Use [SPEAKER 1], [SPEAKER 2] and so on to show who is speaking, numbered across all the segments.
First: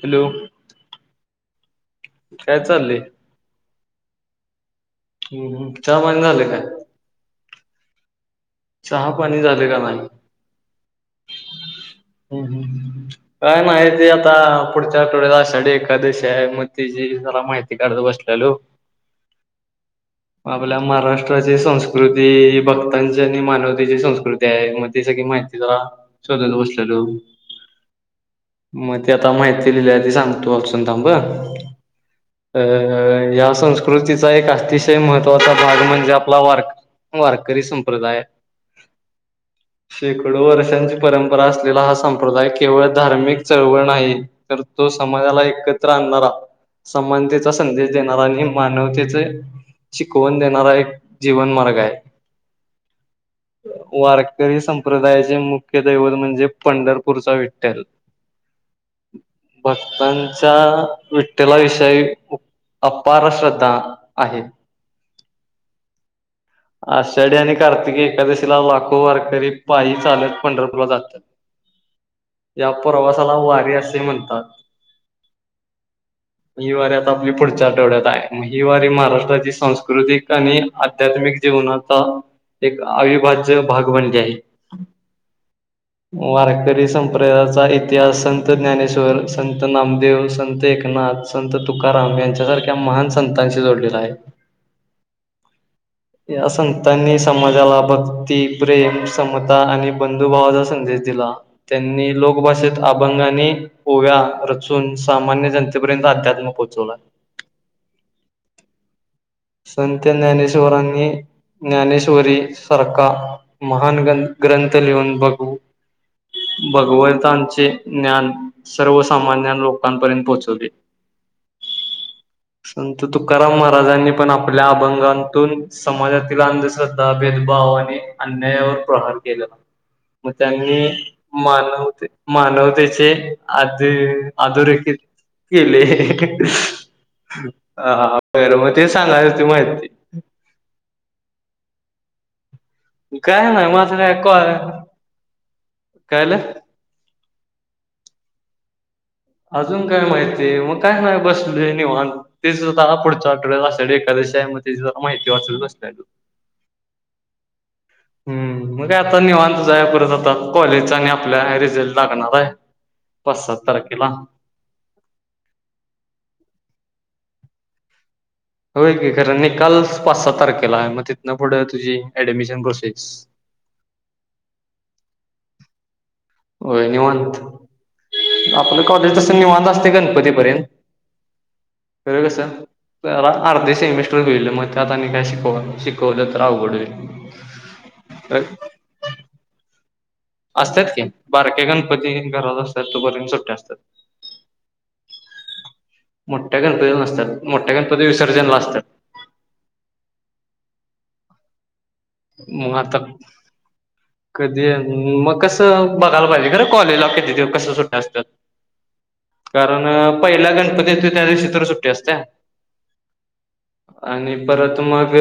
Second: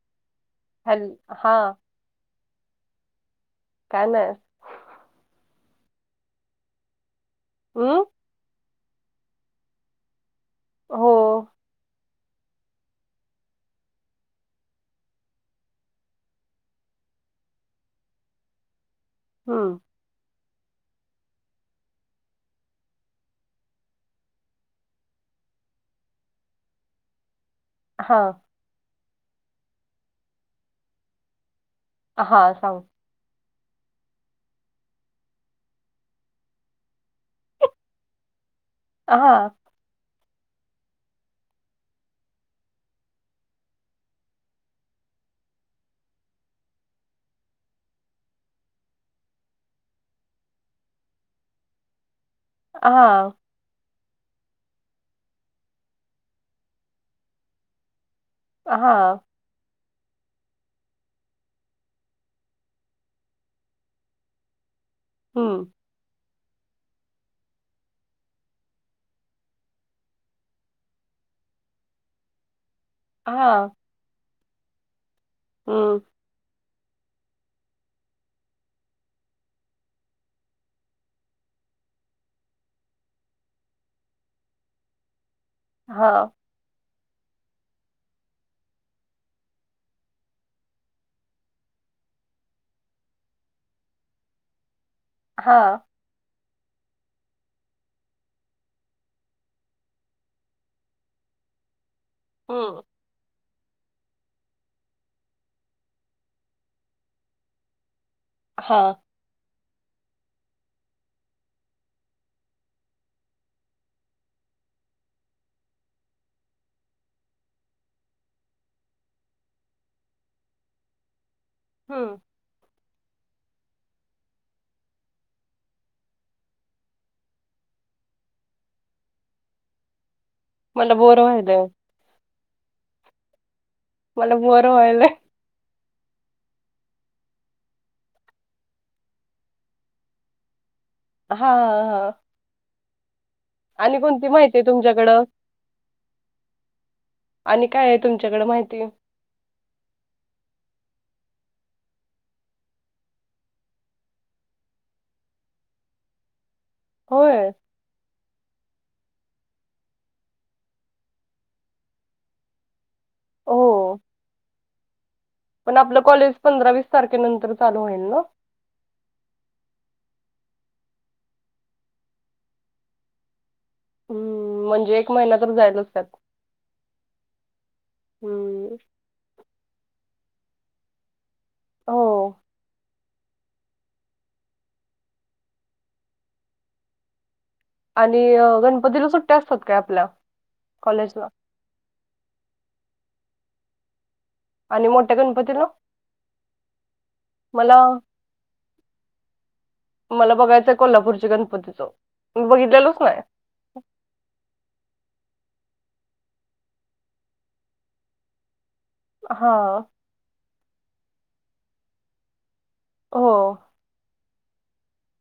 [SPEAKER 1] Hello
[SPEAKER 2] hello हा
[SPEAKER 1] काय चालेय?
[SPEAKER 2] ना.
[SPEAKER 1] ह् चहा पाणी झाले काय?
[SPEAKER 2] हम्म.
[SPEAKER 1] चहा पाणी झाले का नाही?
[SPEAKER 2] हो.
[SPEAKER 1] हम्म हम् काय नाही ते आता पुढच्या आठवड्यात आषाडी एकादशी आहे म ते जरा माहिती काढत बसलेलो.
[SPEAKER 2] हम.
[SPEAKER 1] आपल्या महाराष्ट्राची संस्कृती भक्तांची मानवतेची संस्कृती आहे मग ते सग माहितीचा शोधल बसलेलो.
[SPEAKER 2] हा.
[SPEAKER 1] मग ते आता माहिती लिहिली ती सांगतो वाचून थांब
[SPEAKER 2] हां.
[SPEAKER 1] अ
[SPEAKER 2] सांग.
[SPEAKER 1] या संस्कृतीचा एक अतिशय महत्त्वाचा भाग म्हणजे आपला वार वारकरी सं प्रदाय.
[SPEAKER 2] अ हा.
[SPEAKER 1] शेकडो वर्षांची परंपरा असलेला हा संप्रदाय केवळ धार्मिक चळवळ नाही तर तो समाजाला एकत्र आणणारा समानतेचा संदेश देणारा आणि मानवतेचे शिकवण देणारा एक जीवन मार्ग आहे.
[SPEAKER 2] हा.
[SPEAKER 1] वारकरी संप्रदायाचे मुख्य दैवत म्हणजे पंढरपूरचा विठ्ठल.
[SPEAKER 2] हा.
[SPEAKER 1] भक्तांच्या विठ्ठला विषयी अपार श्रद्धा आहे.
[SPEAKER 2] हम्म
[SPEAKER 1] आषाढी आणि कार्तिकी एकादशीला लाखो वारकरी पायी चालत पंढरपूरला जातात या प्रवासाला वारी असे म्हणतात
[SPEAKER 2] हम
[SPEAKER 1] ही वारी आता आपली पुढच्या आठवड्यात आहेग ही वारी महाराष्ट्राची सांस्कृतिक आणि आध्यात्मिक जीवनाचा एक अविभाज्य भाग बनले आहे
[SPEAKER 2] हां.
[SPEAKER 1] वारक तरी संप प्रेराचा इतिहास संत ज्ञानेश्वर संत नामदेव संत एकनाथ संत तुकाराम यांच्यासारख्या महान संतांशी जोडलेला आहे
[SPEAKER 2] हा
[SPEAKER 1] या संतांनी समाजाला भक्ती प्रेम समता आणि बंधुभावाचा संदेश दिला त्यांनी लोकभाषेत
[SPEAKER 2] हं.
[SPEAKER 1] अभंगाने ओव्या रचून सामान्य जनतेपर्यंत अध्यात्म पोहोचवला
[SPEAKER 2] हा
[SPEAKER 1] संत ज्ञानेश्वरांनी ज्ञानेश्वरी सारखा महान ग ग्रंथ लिहून बघू भगवंतांचे ज्ञान सर्वसामान्य लोकांपर्यंत पोहोचवले [inaudible]
[SPEAKER 2] हम
[SPEAKER 1] संत तू कराम महाराजांनी आपण आपल्या अभंगतून समाजातील अंधश्रद्धा भेदभाव आणि अन्यायावर प्रहार केला मग त्यांनी
[SPEAKER 2] मला बोर व्हायलंय.
[SPEAKER 1] मानवते मानवतेचे असे
[SPEAKER 2] मला बोर
[SPEAKER 1] अधोरेखित
[SPEAKER 2] व्हायलंय.
[SPEAKER 1] केले हा बर मग ते सांगाल त माहिती
[SPEAKER 2] हाा हा
[SPEAKER 1] काय नाही माझ ऐको
[SPEAKER 2] आहे तुमच्याकडं?
[SPEAKER 1] कायलं
[SPEAKER 2] आणि काय आहे तुमच्याकडें माहिती
[SPEAKER 1] अजून काय माहिती मग काय नाही बसले निवांत ते सुद्धा पुढच्या आठवड्याला आषाढी एकादशी आहे माहिती वाचत बसलेलो
[SPEAKER 2] होय
[SPEAKER 1] हम्म मग आता निवांतच आहे परत आता कॉलेजचा आणि आपल्या रिझल्ट लागणार आहे पाच सात
[SPEAKER 2] हो.
[SPEAKER 1] तारखेला
[SPEAKER 2] पण आपलं कॉलेज पंधरा वीस तारखेनंतर चालू होईल ना
[SPEAKER 1] होय की खरं निकाल पाच सहा तारखेला आहे मग तिथन पुढे तुझी ऍडमिशन प्रोसेस
[SPEAKER 2] हम्म म्हणजे एक महिना तर जायलाच त्यात
[SPEAKER 1] होय निवांत
[SPEAKER 2] हं.
[SPEAKER 1] आपलं कॉलेज तसं निवत असते गणपती यंत खरं
[SPEAKER 2] हो.
[SPEAKER 1] कस व अर्धे सेमिस्टर होल म आ तनी काय श शिकवतत अवघड
[SPEAKER 2] आणि गणपतीला सुट्ट्या असतात काय आपल्या
[SPEAKER 1] असतात कि
[SPEAKER 2] कॉलेजला
[SPEAKER 1] बारक्या गणपती घरात असतात तोपर्य सुट्ट्या असतात
[SPEAKER 2] आणि मोठ्या गणपतीला
[SPEAKER 1] मोठ्या गणपती नसतात मोठ्या
[SPEAKER 2] मला
[SPEAKER 1] गणपती विसर्जनला असतात
[SPEAKER 2] मला बघायचंय कोल्हापूरच्या गणपतीच मी
[SPEAKER 1] मग
[SPEAKER 2] बघितलेलोच
[SPEAKER 1] आता
[SPEAKER 2] ना
[SPEAKER 1] कधी मग कसं बघायला पाहिजे खरं कॉलेजला क तिथे कसं सुटं असतात
[SPEAKER 2] हा
[SPEAKER 1] कारण पहिला गणपती हो त्या दिव चित्र सुट्टी असते
[SPEAKER 2] हो
[SPEAKER 1] आणि परत मग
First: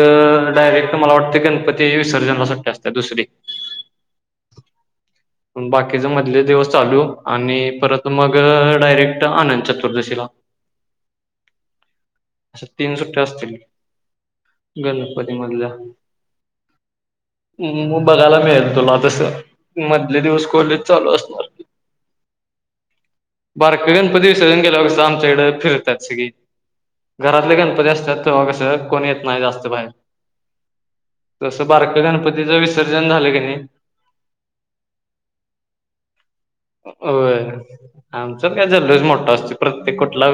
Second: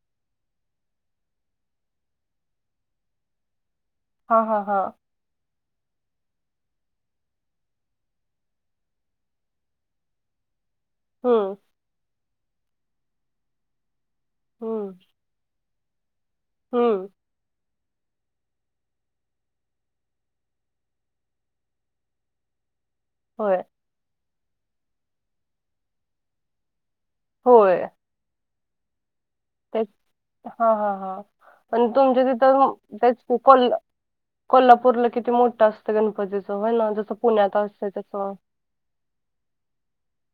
[SPEAKER 1] डायरेक्ट मला वाटते गणपती विसर्जनाला सुट्ट्या असते दुसरी
[SPEAKER 2] हा हा हा
[SPEAKER 1] बाकीचे मधले दिवस चालू आणि परत मग डायरेक्ट आनंद चतुर्दशीला [unintelligible]
[SPEAKER 2] हम
[SPEAKER 1] अा तीन सुट्ट्या असतील
[SPEAKER 2] हम्म
[SPEAKER 1] गणपती मधल्या
[SPEAKER 2] हम्म
[SPEAKER 1] मग बघायला मिळेल तुला तस मधले दिवस कोहिलेज चालू असणारी
[SPEAKER 2] होय
[SPEAKER 1] बर कगणपतीवी सजण गे लोक शा चड फिर तर सग घरातले
[SPEAKER 2] होय
[SPEAKER 1] गणपती असतातगस कोणी येत
[SPEAKER 2] तेच हा हा हा
[SPEAKER 1] त बार
[SPEAKER 2] आणि तुमच्या
[SPEAKER 1] गती
[SPEAKER 2] तिथं तेच पकोल कोल्हापूरला किती मोठं असतं गणपतीच होय ना जसं पुण्यात असतं तसं
[SPEAKER 1] प्रत्ये कुठला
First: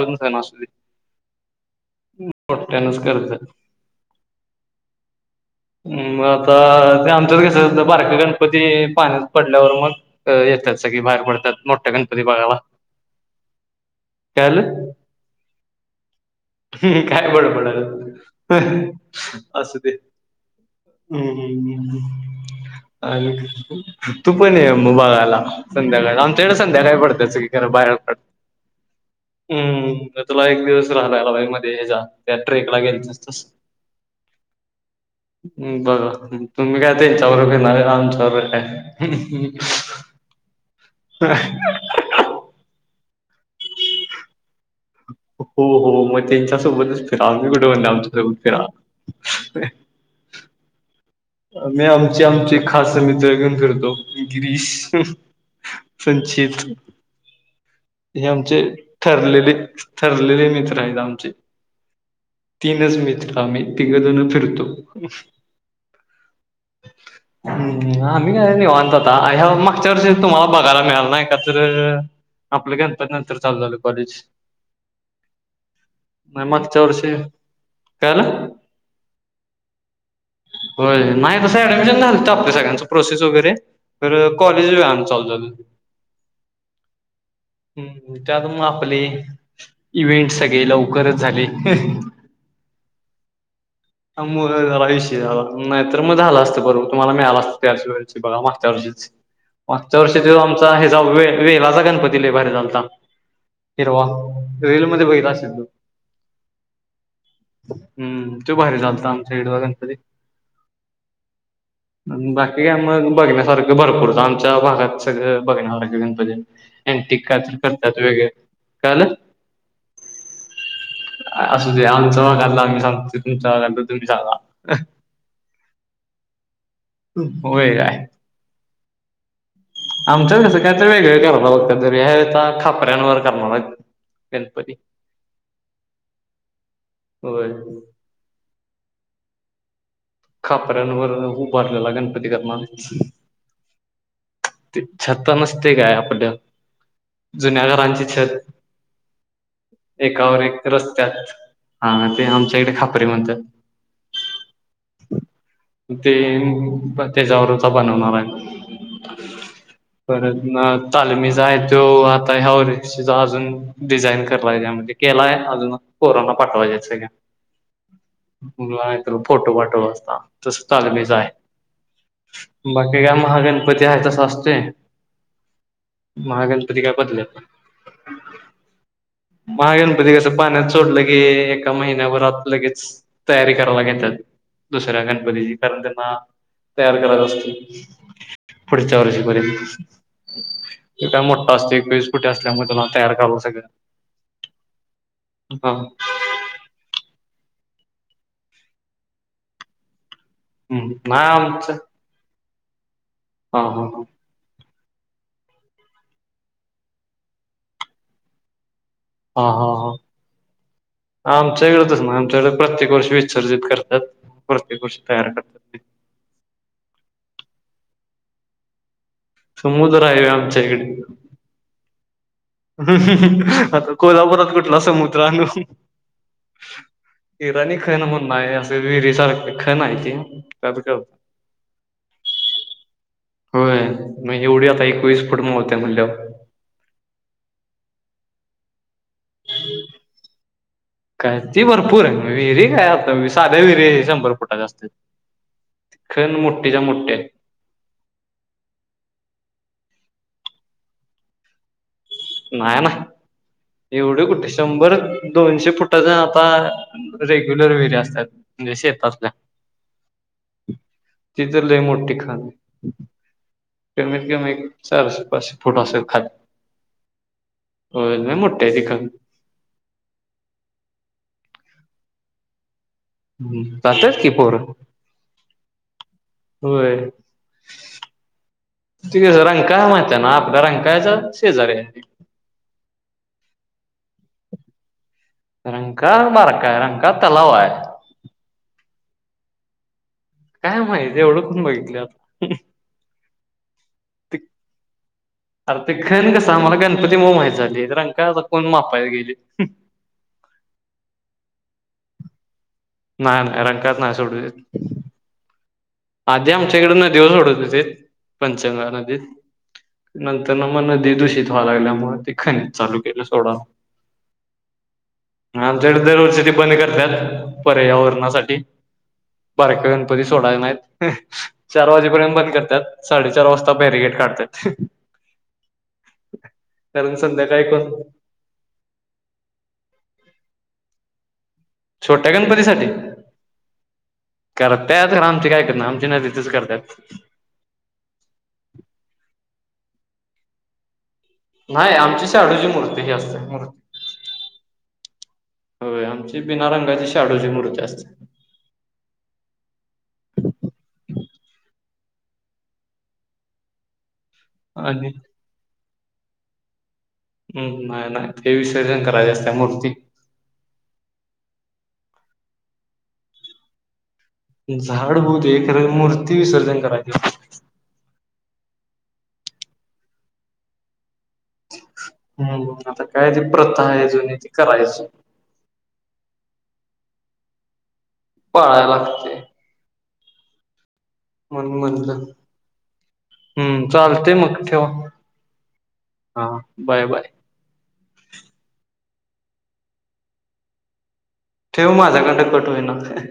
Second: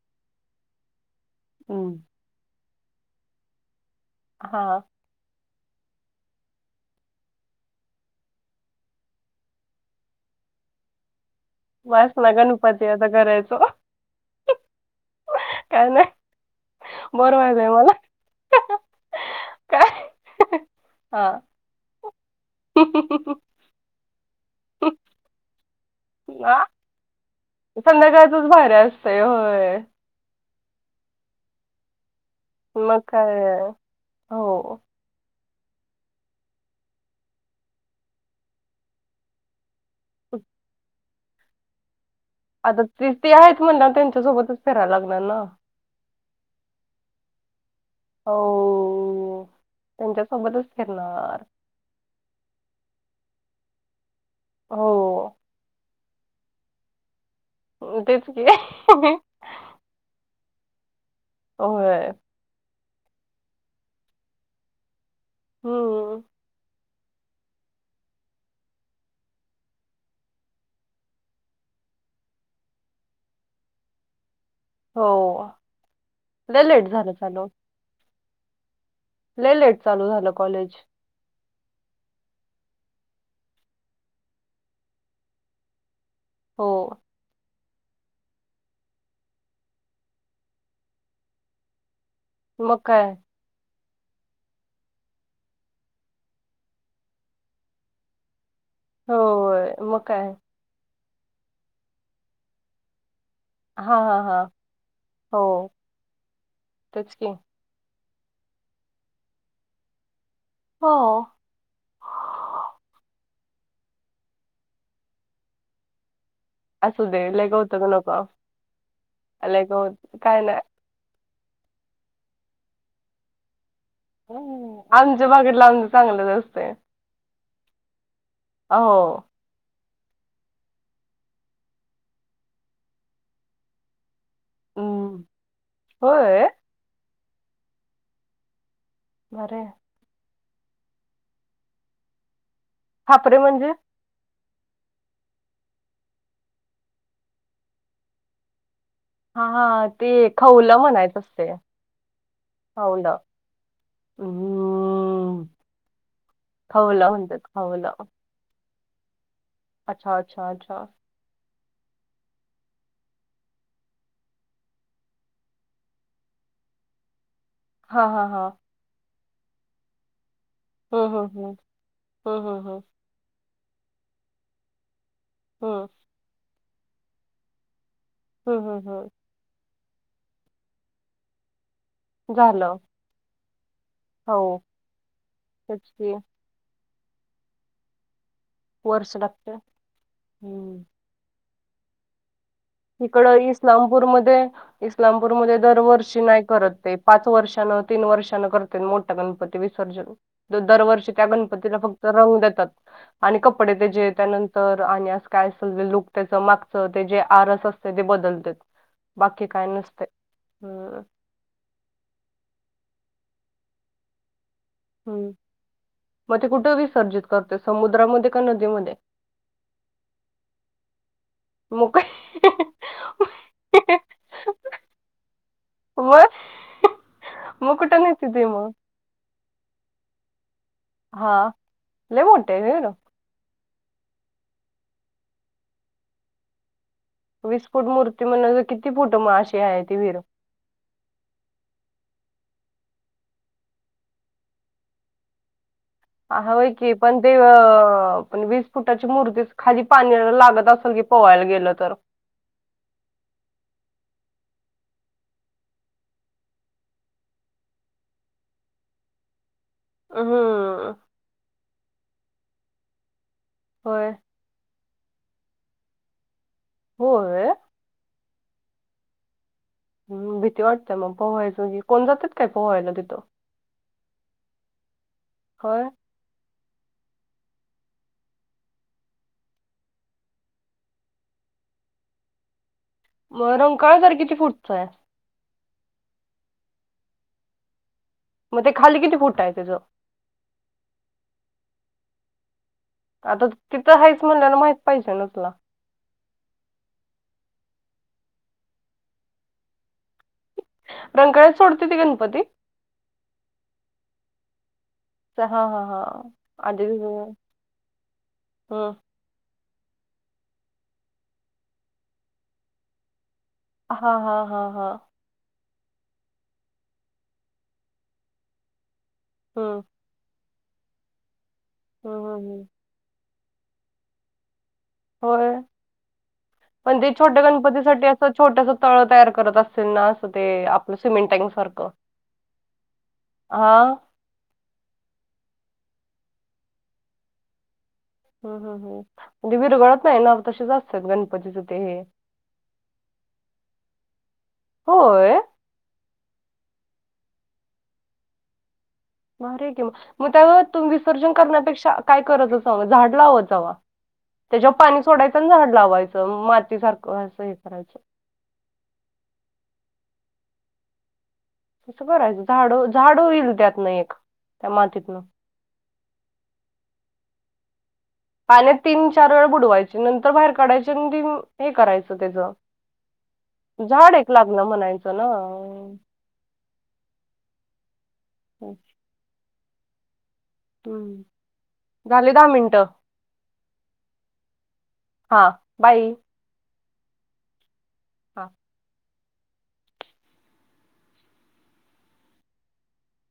[SPEAKER 2] हम्म.
[SPEAKER 1] मो्यानच कर्ज
[SPEAKER 2] हा
[SPEAKER 1] म आता बारक गणपती पाण्यात पडल्यावर मग येतात सगळी बाहेर पडतात मोठ्या
[SPEAKER 2] बस
[SPEAKER 1] गणपती
[SPEAKER 2] ना
[SPEAKER 1] बागाला
[SPEAKER 2] गणपती आता करायचो
[SPEAKER 1] कल
[SPEAKER 2] काय नाही
[SPEAKER 1] काय
[SPEAKER 2] बरं
[SPEAKER 1] पण
[SPEAKER 2] व्हायलंय मला
[SPEAKER 1] पणाल अस ते
[SPEAKER 2] काय
[SPEAKER 1] हम् हम्
[SPEAKER 2] हां.
[SPEAKER 1] हम्म हम् आणि तू पण ये मुभागायला संध्याकाळ आ तेढ संध्याकाही पडत सळीकडें बाहेर पडत
[SPEAKER 2] संध्याकाळचंच भारी असतंय होय.
[SPEAKER 1] हम्म तुला एक दिवस राहताला बाई मध्ये हच्या त्या ट्रेकला
[SPEAKER 2] मग
[SPEAKER 1] गेयस
[SPEAKER 2] काय हो.
[SPEAKER 1] बघा तुम्ही काय ते चौ रुपये न लाम च रु ह
[SPEAKER 2] आता ते ते आहेत म्हणणा त्यांच्यासोबतच फिरायला लागणार ना.
[SPEAKER 1] हो हो मग त्यांच्या सोबतच फिरा आमच स फिरा
[SPEAKER 2] हो. त्यांच्यासोबतच फिरणार.
[SPEAKER 1] मी आमची आमचे खास मित्रघण करतो गिरीश
[SPEAKER 2] हो.
[SPEAKER 1] संचित
[SPEAKER 2] तेच
[SPEAKER 1] हे
[SPEAKER 2] की.
[SPEAKER 1] आमचे ठरलेले ठरलेले राम
[SPEAKER 2] हो
[SPEAKER 1] मिम्ही तिघजून फिरतो
[SPEAKER 2] हम्म
[SPEAKER 1] [unintelligible] हम् आम्ही काय निवनतोता अ मागच्या वष तुम्हाला बघायला मिळाल ना एका तर आपलं कांतर नंतर चालू झालं कॉलेज
[SPEAKER 2] हो लै लेट झालं चालू
[SPEAKER 1] कायल
[SPEAKER 2] ले लेट चालू झालं कॉलेज.
[SPEAKER 1] हो मा सं ऍडमिशन घालत आप सगळ्यांच प्रोसेस वगैरे तर कॉलेज वेळाने चालू झा
[SPEAKER 2] हो
[SPEAKER 1] हम्म त्यात म आपले इव्हेंट सगळे लवकरच झाले
[SPEAKER 2] मुका
[SPEAKER 1] मुळ झाला ऐशी झाला नाही तरर मग झालं असतं भरूबर तुम्हाला मिळाला असत त्याच्या वेळेची बघा मग चर्
[SPEAKER 2] होय. मग
[SPEAKER 1] चर्चेत
[SPEAKER 2] काय.
[SPEAKER 1] आमचा हे जा वे वेलाचा गणपती भारी चालता
[SPEAKER 2] हां,
[SPEAKER 1] हिरवा
[SPEAKER 2] हां, हां.
[SPEAKER 1] रेल मध्ये बघला
[SPEAKER 2] हो.
[SPEAKER 1] असेधो
[SPEAKER 2] तेच की.
[SPEAKER 1] हम्म तू बाहेर चालत आमच्या इडवा घणपती
[SPEAKER 2] हो.
[SPEAKER 1] बाकी का मग बघन्या सारखं भरपूरच आमच्या भागात सगळं बघणार गणपती
[SPEAKER 2] असू दे
[SPEAKER 1] अंटिक
[SPEAKER 2] लय
[SPEAKER 1] कायतर
[SPEAKER 2] गवतगु
[SPEAKER 1] करतात
[SPEAKER 2] नको
[SPEAKER 1] वेगरे काल
[SPEAKER 2] लय गवत काय नाही
[SPEAKER 1] असं ते आमचा भागतल आमचं आमचं तुमच्या भगतलं
[SPEAKER 2] आमच्या बागतल आमच चांगलंच असतयं.
[SPEAKER 1] होय काय.
[SPEAKER 2] हो.
[SPEAKER 1] आमचं कसं काही तर वेगळ कारभार असत्यात दरवेळी. ह्यावेळी आता खापऱ्यांवर करणार हाईत. गणपती.
[SPEAKER 2] हम्म होय
[SPEAKER 1] होय.
[SPEAKER 2] बरे.
[SPEAKER 1] खापऱ्यांवर उभारलेला गणपती करनरेत.
[SPEAKER 2] खापरे म्हणजे?
[SPEAKER 1] ते छत नसते काय आपलं जुन्या घांरांची ची छत.
[SPEAKER 2] हा हा ते
[SPEAKER 1] एकावर एक
[SPEAKER 2] खौलं
[SPEAKER 1] रस्त्यात
[SPEAKER 2] म्हणायचं असतयं.
[SPEAKER 1] हा ते आमच्या इकडे खापरे म्हणतात.
[SPEAKER 2] हम्म
[SPEAKER 1] ते
[SPEAKER 2] खवलं म्हणतात
[SPEAKER 1] त्याच्यावरचा
[SPEAKER 2] खवलं
[SPEAKER 1] बनवणार हाय आम्ही.
[SPEAKER 2] अच्छा
[SPEAKER 1] परत
[SPEAKER 2] अच्छा
[SPEAKER 1] ना
[SPEAKER 2] अच्छा
[SPEAKER 1] तालमीज आहे तो तो आता ह्याचा अजून डिझाईन कराय म्हणजे केला अजून पोरांना पाठवाय का [inaudible]
[SPEAKER 2] हा, हा, हा.
[SPEAKER 1] फोटो पाठवला असता तस तालमीचा
[SPEAKER 2] हम्म
[SPEAKER 1] हाय.
[SPEAKER 2] हम्म हम्म हम्म हम्म
[SPEAKER 1] बाकी काय म हागण पती हाय तसा असतोय
[SPEAKER 2] हम्म
[SPEAKER 1] महागणपती काय बदलतं नाही.
[SPEAKER 2] हम्म हम्म हम्.
[SPEAKER 1] महागणपती कसं पाण्यात सोडलं की एका महिन्या भरात
[SPEAKER 2] झालं
[SPEAKER 1] लगेच तयारी करावं लागेल.
[SPEAKER 2] हो
[SPEAKER 1] दुसऱ्या गणपती कारण
[SPEAKER 2] तेच की
[SPEAKER 1] त्यांना तयार करत असतो. पुढच्या
[SPEAKER 2] वर्ष लागते
[SPEAKER 1] वर्षीपर्यंत
[SPEAKER 2] हम्म
[SPEAKER 1] काय मोठा असतोय. एकवीस फुटी असतोय.
[SPEAKER 2] तिकड इस्लामपूरमध्ये इलामपूरमध्ये
[SPEAKER 1] हा
[SPEAKER 2] दरवर्षी नाही करत ते पाच वर्ष तीन वर्षानं करते मोठा गणपती विसर्जन. दरवर्षी त्या
[SPEAKER 1] नाही
[SPEAKER 2] गणपतीला
[SPEAKER 1] आमचं
[SPEAKER 2] फक्त रंग देतात आणि
[SPEAKER 1] हा
[SPEAKER 2] कपडे
[SPEAKER 1] हा
[SPEAKER 2] त्याचे त्यानंतर आणि अस काय लुक त्याच मागच ते जे आरस असते ते बदलत.
[SPEAKER 1] हा हा हा. आमच्याकड तसं नाही आमच्याकडे प्रत्येक वर्षी विसर्जित करतात. प्रत्येक वर्षी तयार
[SPEAKER 2] हम्म.
[SPEAKER 1] करतात
[SPEAKER 2] मग ते कुठं विसर्जित करत्यात. समुद्रामध्ये का नदीमध्ये?
[SPEAKER 1] समुद्र हाय होय आमच्याहिकडं.
[SPEAKER 2] मग काय
[SPEAKER 1] ह आता कोल्हापुरात कुठला समुद्र अनु.
[SPEAKER 2] मग मग
[SPEAKER 1] हिराणी खण
[SPEAKER 2] कुठं नेते
[SPEAKER 1] म्हनुन
[SPEAKER 2] ते
[SPEAKER 1] हाय
[SPEAKER 2] मग
[SPEAKER 1] असं विहिर सारख खण आहे ती - -
[SPEAKER 2] हा लै मोठी हाय व्हिर?
[SPEAKER 1] होय. म्हण एवढी आता एकवीस फूट मावत्या म्हंटल्यावर.
[SPEAKER 2] वीस फूट मूर्ती म्हणव किती फूट अशी आहे ती विहीर?
[SPEAKER 1] काय ती भरपूर विहिरी काय. आता साध्या विहिरी शंभर फुटा असत्यात.
[SPEAKER 2] होय की पण ते पण वीस फुटाची मूर्ती खाली पाणी अ लागत असेल की पोवायला गेल तर
[SPEAKER 1] नाहीना. एवढे कुठे शंभर दोनशे फुटाच आता रेग्युलर विहिरी असत्यात. म्हणजे शेतात ल्या.
[SPEAKER 2] ह हु.
[SPEAKER 1] तिथे तर लय मोठी खण
[SPEAKER 2] होय
[SPEAKER 1] कमीत कम एक चारसे पाससे फुट असत्यात खाली.
[SPEAKER 2] हो य.
[SPEAKER 1] होय लई मोठी हाय ती खण.
[SPEAKER 2] भीती वाटत्या म पोहायच हि कोण जात्यात काय पोहायला तिथं?
[SPEAKER 1] जात्यात कि पोर
[SPEAKER 2] होय
[SPEAKER 1] होय. तिकसं रंकाळा माहिती हाय ना आपल्या रंकाळ्याच्या शेजारी हाय.
[SPEAKER 2] मग रंकाळा तरी किती फूटचा हाय?
[SPEAKER 1] रंका बार काय रंगका तलाव आहे
[SPEAKER 2] मग ते खाली किती फुट आहे त्याचं
[SPEAKER 1] काय माहिती एवढं पण बघितलं
[SPEAKER 2] आता तू तिथं आहेच म्हणल्या ना माहित पाहिजे ना तुला
[SPEAKER 1] खन कसा आमला गणपती मुळे माहितझाले तर अका कोण मापाया गेले हु
[SPEAKER 2] रंकळत सोडते ते गणपती
[SPEAKER 1] नाही करंकात नाही सोडू देत
[SPEAKER 2] हा हा हा
[SPEAKER 1] आधी आमच्याकड़े नदीवर सोडत हो ते पंचगन नदीत नंतर ना प्रदूषण व्हा लागल्यामुळे ते खणित चालू केलं सोडा
[SPEAKER 2] हा हा हा हा
[SPEAKER 1] आमच्या कड़े दर वर्षी ते बंद करतात पर्य वरणासाठी
[SPEAKER 2] हम्म
[SPEAKER 1] बारकया गणपती सोडायला नाहीत चार
[SPEAKER 2] हम्म
[SPEAKER 1] वाजेपर्यंत
[SPEAKER 2] हम्म
[SPEAKER 1] बंद
[SPEAKER 2] हम्म.
[SPEAKER 1] करतात साडेच चार वाजता बॅरिगेट काढतात
[SPEAKER 2] होय
[SPEAKER 1] [unintelligible]
[SPEAKER 2] पण ते छोट्या
[SPEAKER 1] संध्याकाळी कोण
[SPEAKER 2] गणपतीसाठी असं छोटस तळ तयार करत असतील ना ते आपलं सिमेंट टँक सारखं.
[SPEAKER 1] छोट्या गणपतीसाठी
[SPEAKER 2] हां
[SPEAKER 1] करतायत आमचे काय कर आमची नदितच करतात
[SPEAKER 2] हं हं हं म्हणजे विरघळत नाही ना आम्ही तसेस अस्त
[SPEAKER 1] नाही आमची शआडूची मूर्ती ती असते
[SPEAKER 2] होय
[SPEAKER 1] मूर्ती आमची बिना रंगाची शाडूची मूर्ती असते
[SPEAKER 2] मर की मग त्यावर तुम्ही विसर्जन करण्यापेक्षा काय कराय झाड लावत जावा त्याच्यावर पाणी
[SPEAKER 1] आणि
[SPEAKER 2] सोडायचं झाड लावायचं माती सारखं असं हे
[SPEAKER 1] हम्
[SPEAKER 2] करायचं.
[SPEAKER 1] नाही नाही ते विसर्जन करायच्या असत्या मूर्ती
[SPEAKER 2] तुज बरायचं झाड झाड होईल त्यातन एक त्या
[SPEAKER 1] झाड
[SPEAKER 2] मातीतनं.
[SPEAKER 1] बहुतर मूर्ती विसर्जन करायची
[SPEAKER 2] पाण्यात तीन चार वेळ बुडवायचे नंतर बाहेर काढायचे दीन हे करायचे त
[SPEAKER 1] हम्म आता काय ती प्रथा
[SPEAKER 2] त्याच
[SPEAKER 1] आहे
[SPEAKER 2] झाड एक
[SPEAKER 1] जुनी ती
[SPEAKER 2] लागलं
[SPEAKER 1] करायची
[SPEAKER 2] म्हणायचं ना
[SPEAKER 1] पाळाया लागते
[SPEAKER 2] हम्म.
[SPEAKER 1] म्हणून म्हणलं
[SPEAKER 2] झाले दहा मिनिटं.
[SPEAKER 1] हम्म चालते मग ठेवा
[SPEAKER 2] बाई
[SPEAKER 1] हा बाय बाय
[SPEAKER 2] हा
[SPEAKER 1] ठेव माझ्याकडन कट होयन ते